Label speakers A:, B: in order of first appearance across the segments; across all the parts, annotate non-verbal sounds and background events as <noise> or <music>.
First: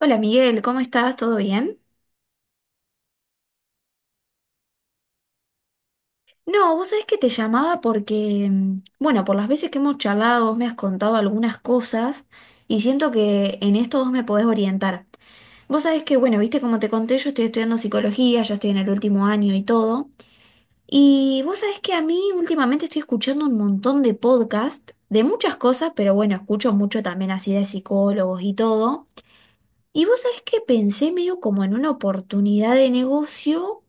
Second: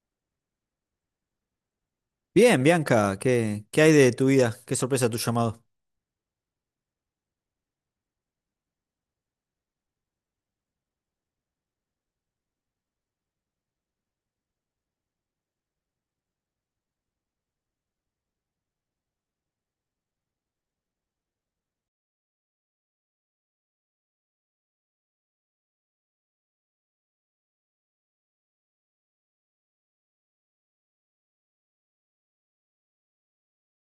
A: Hola Miguel, ¿cómo estás? ¿Todo bien?
B: Bien, Bianca, ¿qué hay de tu vida? ¿Qué sorpresa tu llamado?
A: No, vos sabés que te llamaba porque, bueno, por las veces que hemos charlado, vos me has contado algunas cosas y siento que en esto vos me podés orientar. Vos sabés que, bueno, viste como te conté, yo estoy estudiando psicología, ya estoy en el último año y todo. Y vos sabés que a mí últimamente estoy escuchando un montón de podcasts de muchas cosas, pero bueno, escucho mucho también así de psicólogos y todo. Y vos sabés que pensé medio como en una oportunidad de negocio,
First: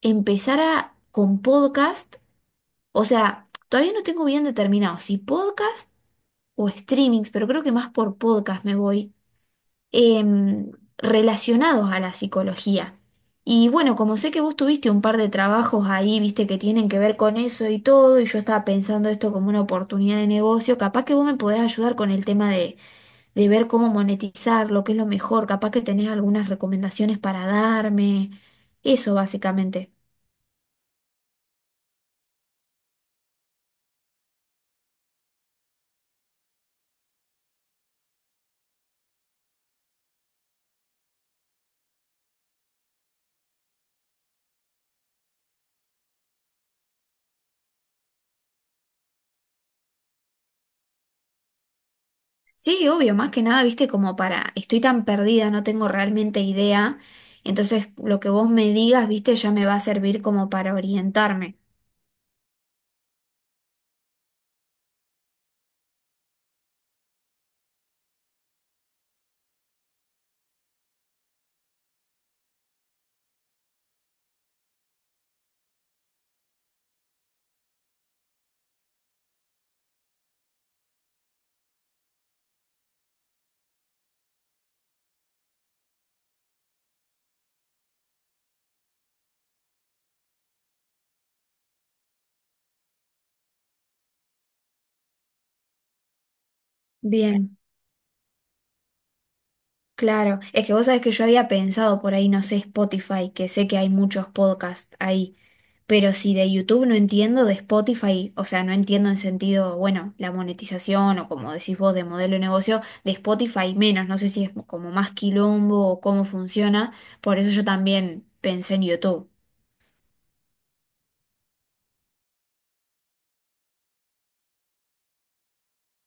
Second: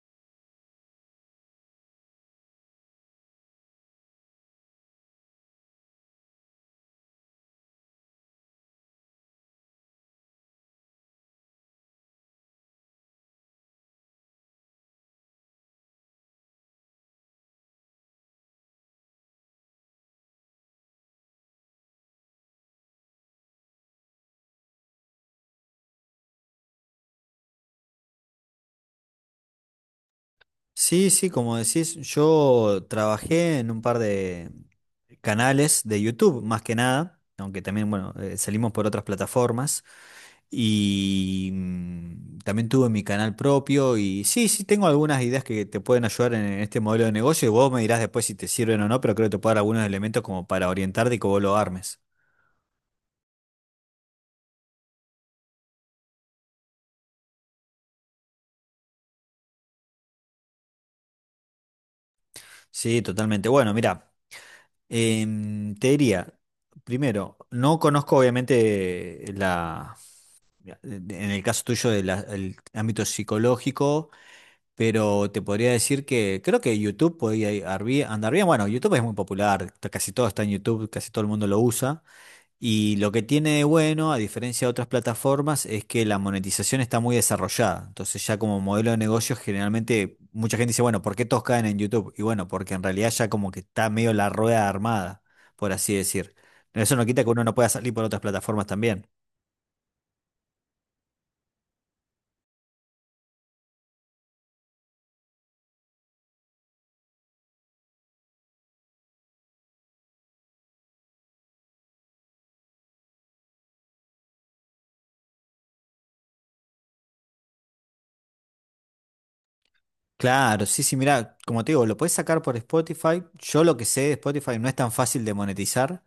A: empezar a, con podcast, o sea, todavía no tengo bien determinado si podcast o streamings, pero creo que más por podcast me voy, em, relacionados a la psicología. Y bueno, como sé que vos tuviste un par de trabajos ahí, viste, que tienen que ver con eso y todo, y yo estaba pensando esto como una oportunidad de negocio, capaz que vos me podés ayudar con el tema de ver cómo monetizar, lo que es lo mejor, capaz que tenés algunas recomendaciones para darme, eso básicamente.
B: Sí, sí, como decís, yo trabajé en un par de canales de YouTube, más que nada, aunque también, bueno, salimos por otras plataformas. Y también tuve mi canal propio y sí, sí, tengo algunas ideas que te pueden ayudar en este modelo de negocio y vos me dirás después si te sirven o no, pero creo que te puedo dar algunos elementos como para orientarte y que vos lo armes.
A: Sí, obvio, más que nada, viste, como para, estoy tan perdida, no tengo realmente idea, entonces lo que vos me digas, viste, ya me va a servir como para orientarme.
B: Sí, totalmente. Bueno, mira. Te diría, primero, no conozco obviamente en el caso tuyo del el ámbito psicológico, pero te podría decir que creo que YouTube podría andar bien. Bueno, YouTube es muy popular, casi todo está en YouTube, casi todo el mundo lo usa. Y lo que tiene de bueno, a diferencia de otras plataformas, es que la monetización está muy desarrollada. Entonces ya como modelo de negocios, generalmente mucha gente dice, bueno, ¿por qué todos caen en YouTube? Y bueno, porque en realidad ya como que está medio la rueda armada, por así decir. Eso no quita que uno no
A: Bien.
B: pueda salir por otras plataformas también.
A: Claro, es que vos sabés que yo había pensado por ahí, no sé, Spotify, que sé que hay muchos podcasts ahí, pero si de YouTube no entiendo, de Spotify, o sea, no entiendo en sentido, bueno, la monetización o como decís vos, de modelo de negocio, de Spotify menos, no sé si es como más quilombo o cómo funciona, por eso yo también pensé en YouTube.
B: Claro, sí, sí, mira, como te digo, lo puedes sacar por Spotify. Yo lo que sé de Spotify no es tan fácil de monetizar.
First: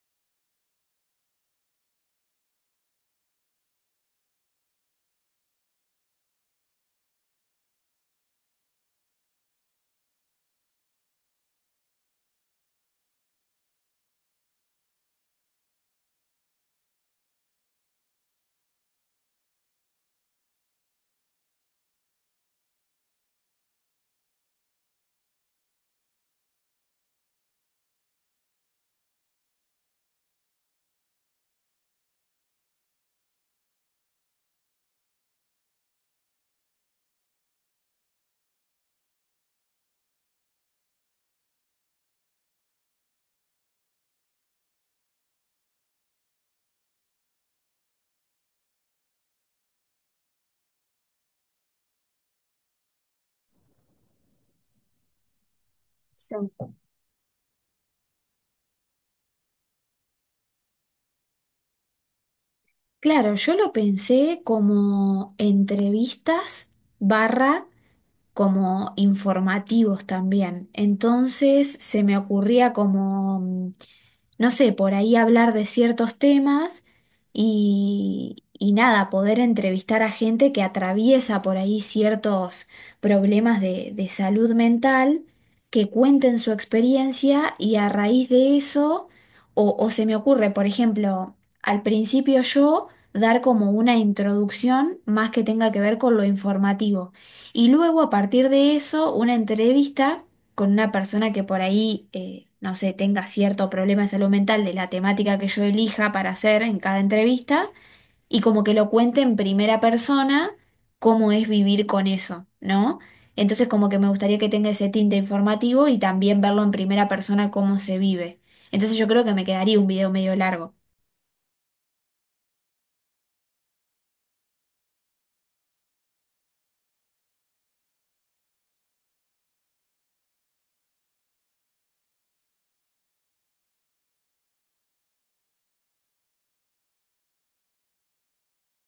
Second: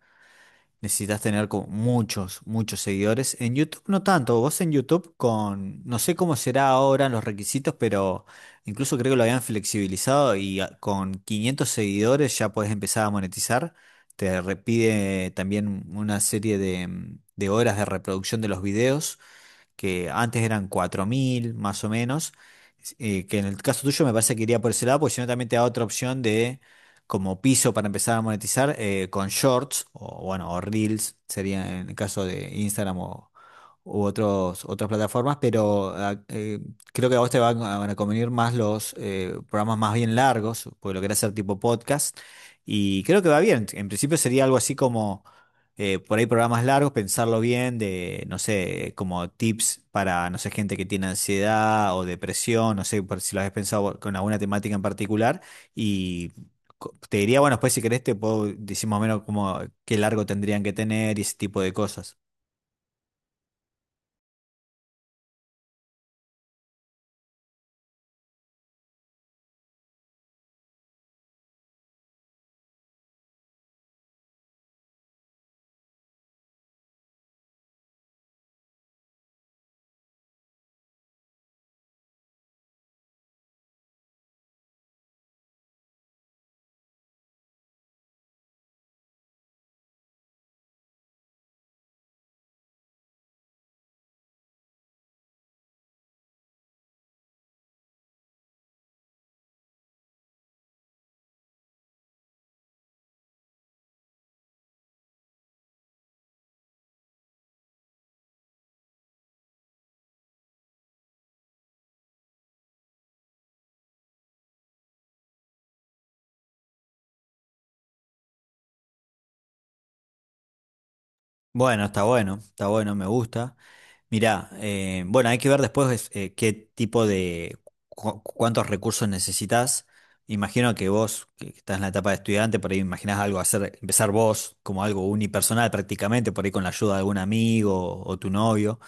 B: Necesitas tener como muchos, muchos seguidores. En YouTube no tanto. Vos en YouTube con, no sé cómo será ahora los requisitos, pero incluso creo que lo habían flexibilizado y con 500 seguidores ya podés empezar a monetizar. Te repide también una serie de horas de reproducción de los videos que antes eran 4.000 más o menos, que en el caso tuyo me parece que iría por ese lado, porque si no también te da otra opción de como piso para empezar a monetizar con shorts o bueno, o reels, sería en el caso de Instagram u otros, otras plataformas, pero creo que a vos te van a convenir más los programas más bien largos, porque lo querés hacer tipo podcast, y creo que va bien. En principio sería algo así como, por ahí programas largos, pensarlo bien, de, no sé, como tips para, no sé, gente que tiene ansiedad o depresión, no sé, por si lo has pensado con alguna temática en particular, y...
A: Sí.
B: Te diría, bueno, después si querés te puedo decir más o menos como qué largo tendrían que tener y ese tipo de cosas.
A: Claro, yo lo pensé como entrevistas barra como informativos también. Entonces se me ocurría como no sé, por ahí hablar de ciertos temas y nada, poder entrevistar a gente que atraviesa por ahí ciertos problemas de salud mental, que cuenten su experiencia y a raíz de eso, o se me ocurre, por ejemplo, al principio yo dar como una introducción más que tenga que ver con lo informativo y luego a partir de eso una entrevista con una persona que por ahí, no sé, tenga cierto problema de salud mental de la temática que yo elija para hacer en cada entrevista y como que lo cuente en primera persona cómo es vivir con eso, ¿no? Entonces como que me gustaría que tenga ese tinte informativo y también verlo en primera persona cómo se vive. Entonces yo creo que me quedaría un video medio largo.
B: Bueno, está bueno, está bueno, me gusta. Mirá, bueno, hay que ver después qué tipo de, cuántos recursos necesitas. Imagino que vos, que estás en la etapa de estudiante, por ahí imaginás algo hacer, empezar vos como algo unipersonal prácticamente, por ahí con la ayuda de algún amigo o tu novio.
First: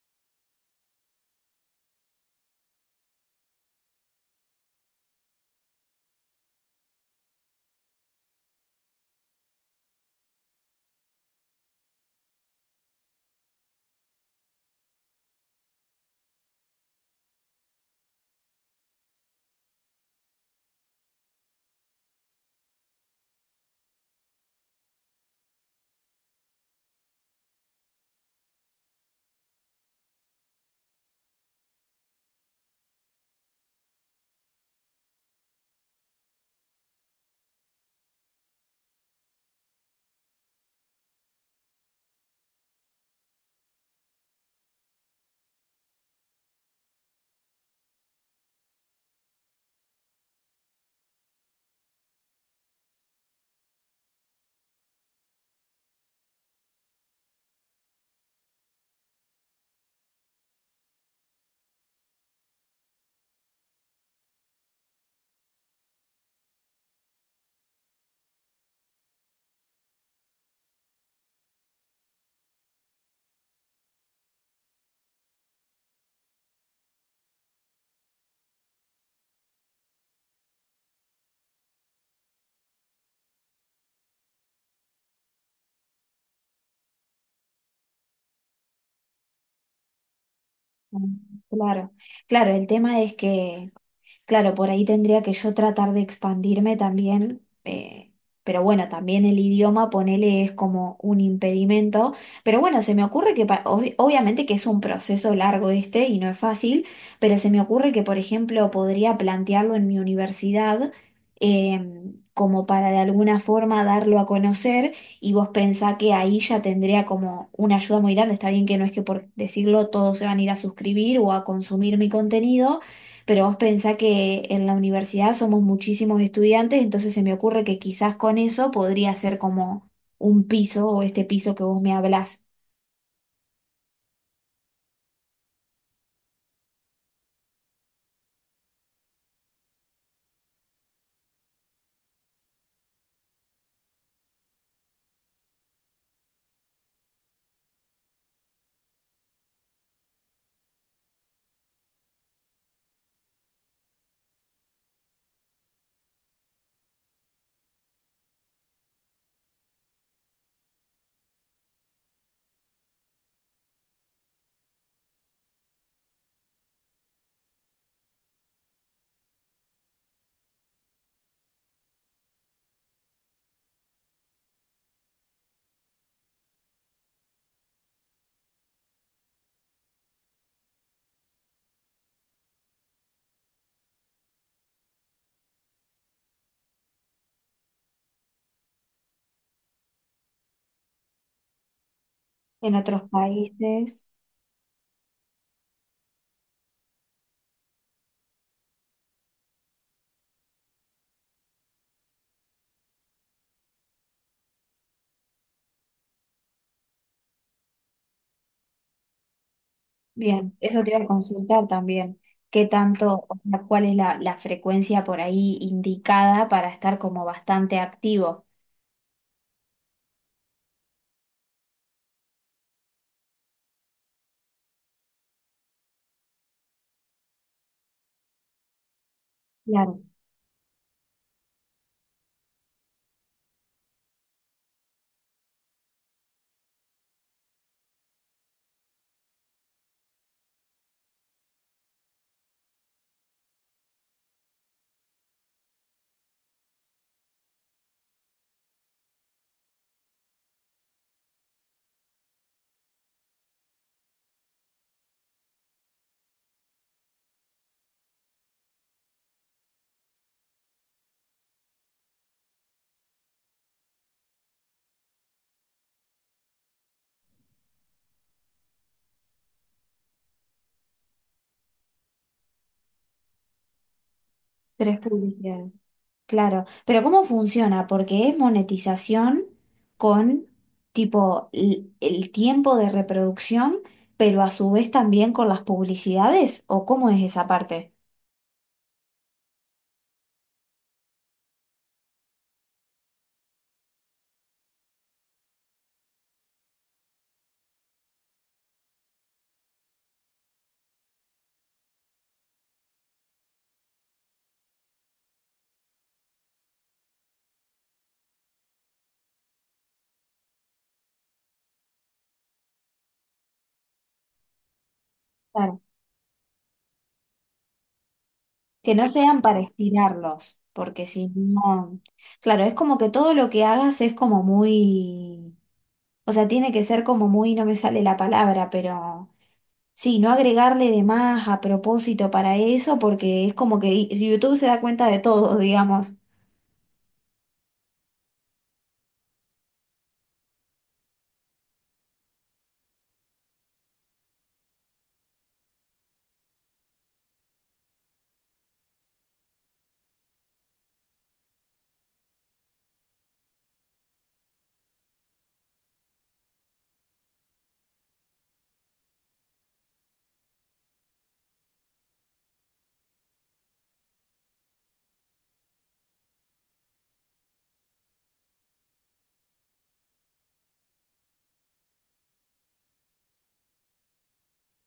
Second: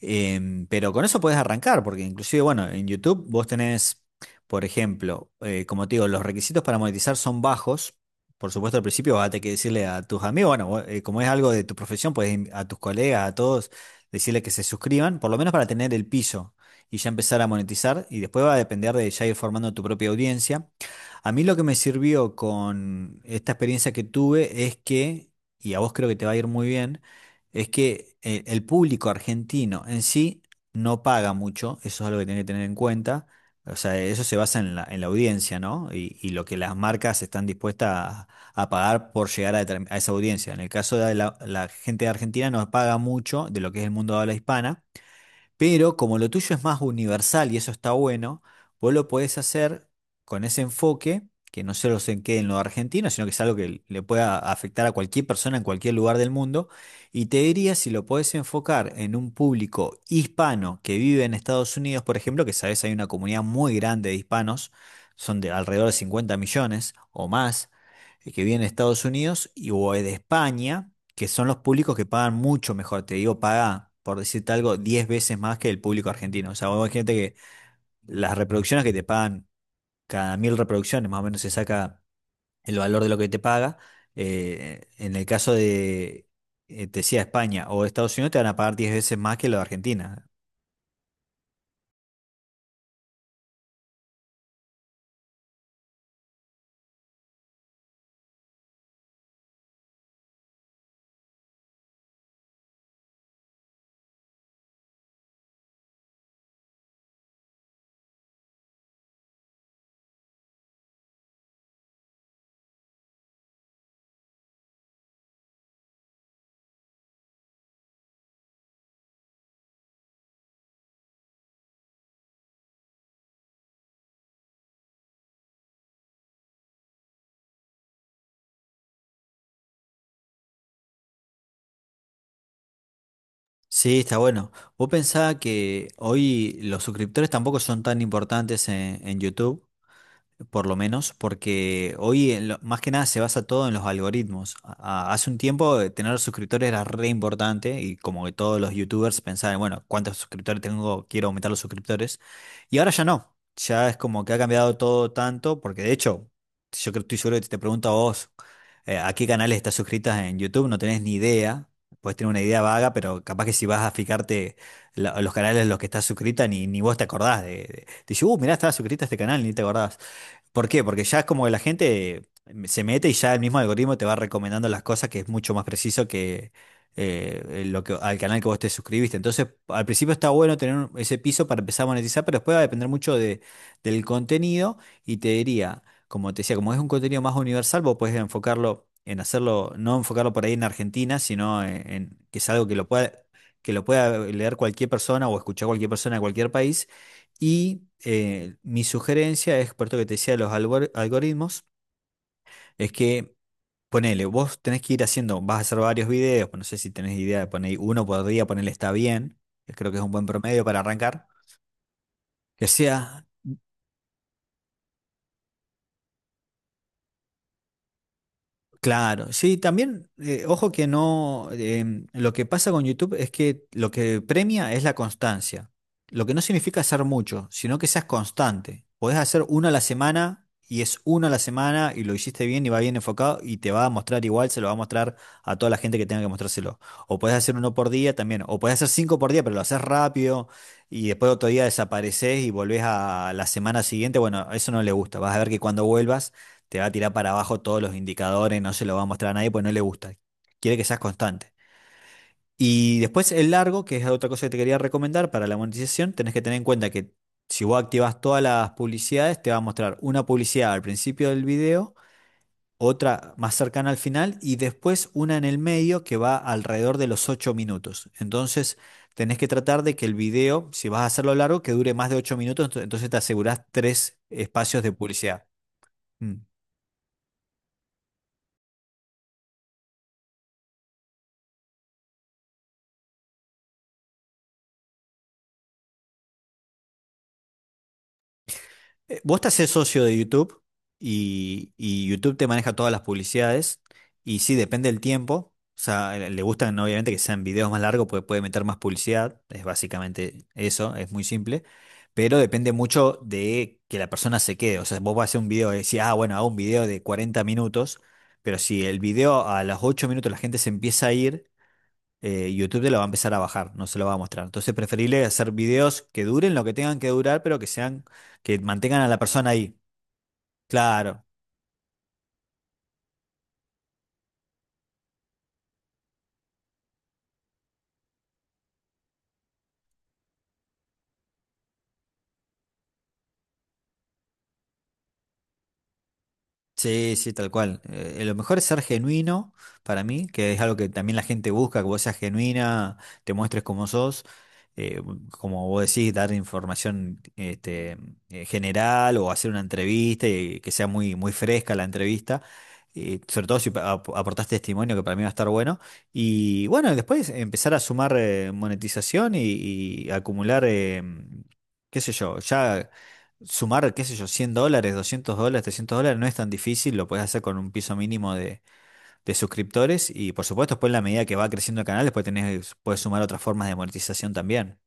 B: Pero con eso puedes arrancar, porque inclusive, bueno, en YouTube vos tenés, por ejemplo, como te digo, los requisitos para monetizar son bajos. Por supuesto, al principio vas a tener que decirle a tus amigos, bueno, vos, como es algo de tu profesión, puedes a tus colegas, a todos, decirle que se suscriban, por lo menos para tener el piso y ya empezar a monetizar. Y después va a depender de ya ir formando tu propia audiencia. A mí lo que me sirvió con esta experiencia que tuve es que, y a vos creo que te va a ir muy bien, es que el público argentino en sí no paga mucho, eso es algo que tiene que tener en cuenta, o sea, eso se basa en la audiencia, ¿no? Y lo que las marcas están dispuestas a pagar por llegar a esa audiencia. En el caso de la gente de Argentina no paga mucho de lo que es el mundo de habla hispana. Pero como lo tuyo es más universal y eso está bueno, vos lo podés hacer con ese enfoque, que no solo se quede en lo argentino, sino que es algo que le pueda afectar a cualquier persona en cualquier lugar del mundo. Y te diría si lo podés enfocar en un público hispano que vive en Estados Unidos, por ejemplo, que sabés hay una comunidad muy grande de hispanos, son de alrededor de 50 millones o más, que viven en Estados Unidos o de España que son los públicos que pagan mucho mejor. Te digo, paga, por decirte algo, 10 veces más que el público argentino. O sea, vos gente que las reproducciones que te pagan, cada 1.000 reproducciones más o menos se saca el valor de lo que te paga. En el caso de, te decía, España o Estados Unidos, te van a pagar 10 veces más que lo de Argentina.
A: Mm, claro, claro, el tema es que claro, por ahí tendría que yo tratar de expandirme también, pero bueno, también el idioma, ponele, es como un impedimento, pero bueno, se me ocurre que, obviamente que es un proceso largo este y no es fácil, pero se me ocurre que, por ejemplo, podría plantearlo en mi universidad, como para de alguna forma darlo a conocer y vos pensá que ahí ya tendría como una ayuda muy grande, está bien que no es que por decirlo todos se van a ir a suscribir o a consumir mi contenido pero vos pensá que en la universidad somos muchísimos estudiantes, entonces se me ocurre que quizás con eso podría ser como un piso o este piso que vos me hablás
B: Sí, está bueno. Vos pensás que hoy los suscriptores tampoco son tan importantes en YouTube. Por lo menos, porque hoy en más que nada se basa todo en los algoritmos. Hace un tiempo tener suscriptores era re importante y como que todos los youtubers pensaban, bueno, ¿cuántos suscriptores tengo? Quiero aumentar los suscriptores. Y ahora ya no. Ya es como que ha cambiado todo tanto, porque de hecho, yo creo, estoy seguro que te pregunto a vos, ¿a qué canales estás suscritas en YouTube? No tenés ni idea. Puedes tener una idea vaga, pero capaz que si vas a fijarte los canales en los que estás suscrita, ni vos te acordás te dice, mirá, estaba suscrita a este canal, ni te acordás. ¿Por qué? Porque ya es como que la gente se mete y ya el mismo algoritmo te va recomendando las cosas que es mucho más preciso que lo que al canal que vos te suscribiste. Entonces, al principio está bueno tener ese piso para empezar a monetizar, pero después va a depender mucho del contenido y te diría, como te decía, como es un contenido más universal, vos podés enfocarlo en hacerlo, no enfocarlo por ahí en Argentina, sino en que es algo que
A: en
B: lo
A: otros
B: pueda
A: países.
B: leer cualquier persona o escuchar cualquier persona de cualquier país y mi sugerencia es, por esto que te decía, de los algoritmos, es que ponele, vos tenés que ir haciendo, vas a hacer varios videos, pues no sé si tenés idea de poner uno por día, ponerle está bien, que creo que es un buen
A: Bien,
B: promedio para
A: eso te iba a
B: arrancar,
A: consultar también.
B: que
A: ¿Qué
B: sea
A: tanto, o sea, cuál es la frecuencia por ahí indicada para estar como bastante activo?
B: Claro, sí, también, ojo que no, lo que pasa con YouTube es que lo que premia es la constancia, lo que no significa hacer mucho, sino que seas constante. Podés hacer uno a la
A: Claro,
B: semana y es uno a la semana y lo hiciste bien y va bien enfocado y te va a mostrar igual, se lo va a mostrar a toda la gente que tenga que mostrárselo. O podés hacer uno por día también, o podés hacer cinco por día, pero lo haces rápido y después otro día desapareces y volvés a la semana siguiente. Bueno, eso no le gusta, vas a ver que cuando vuelvas te va a tirar para abajo todos los indicadores, no se lo va a mostrar a nadie, pues no le gusta. Quiere que seas constante. Y después el largo, que es otra cosa que te quería recomendar para la monetización, tenés que tener en cuenta que si vos activas todas las publicidades, te va a mostrar una publicidad al principio del video, otra más cercana al final y después una en el medio que va alrededor de los 8 minutos. Entonces tenés que tratar de que el video, si vas a hacerlo largo, que dure más de 8 minutos, entonces te asegurás tres espacios de
A: tres
B: publicidad.
A: publicidades.
B: Mm.
A: Claro, pero ¿cómo funciona? Porque es monetización con tipo el, tiempo de reproducción, pero a su vez también con las publicidades, ¿o cómo es esa parte?
B: Vos te haces socio de YouTube y YouTube te maneja todas las publicidades y sí, depende del tiempo. O sea, le gustan, ¿no? Obviamente que sean videos más largos porque puede meter más publicidad. Es básicamente eso, es muy simple. Pero depende mucho de que la persona se quede. O sea, vos vas a hacer un video y decís, ah, bueno, hago un video de 40 minutos. Pero si el video a los 8 minutos la gente se empieza a ir, YouTube te lo va a empezar a bajar, no se lo va a mostrar. Entonces, preferible hacer
A: Claro.
B: videos que duren lo que tengan que durar, pero que
A: Que
B: mantengan a
A: no
B: la
A: sean
B: persona
A: para
B: ahí.
A: estirarlos, porque
B: Claro,
A: si no... Claro, es como que todo lo que hagas es como muy... O sea, tiene que ser como muy, no me sale la palabra, pero... Sí, no agregarle de más a propósito para eso, porque es como que YouTube se da cuenta de todo, <laughs> digamos.
B: sí, sí, tal cual. Lo mejor es ser genuino para mí, que es algo que también la gente busca, que vos seas genuina, te muestres como sos, eh, como vos decís, dar información general o hacer una entrevista y que sea muy, muy fresca la entrevista, sobre todo si aportás testimonio, que para mí va a estar bueno. Y bueno, después empezar a sumar monetización y acumular, qué sé yo, ya... Sumar, qué sé yo, $100, $200, $300 no es tan difícil, lo puedes hacer con un piso mínimo de suscriptores y por supuesto después en la medida que va creciendo el canal, después tenés, puedes sumar otras formas de monetización también.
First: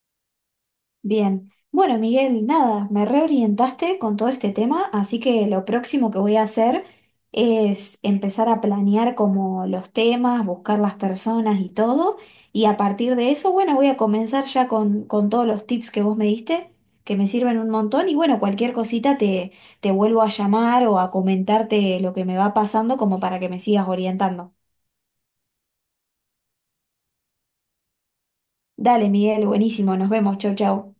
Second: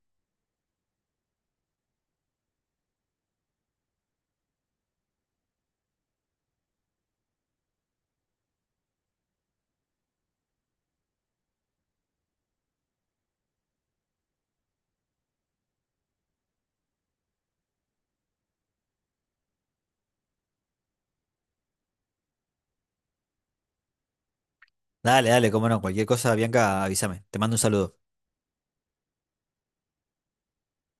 A: Bien, bueno Miguel, nada, me reorientaste con todo este tema, así que lo próximo que voy a hacer es empezar a planear como los temas, buscar las personas y todo, y a partir de eso, bueno, voy a comenzar ya con todos los tips que vos me diste, que me sirven un montón, y bueno, cualquier cosita te vuelvo a llamar o a comentarte lo que me va pasando como para que me sigas orientando.
B: Dale, dale, cómo no, cualquier cosa, Bianca, avísame. Te mando un saludo.
A: Dale Miguel, buenísimo, nos vemos, chau chau.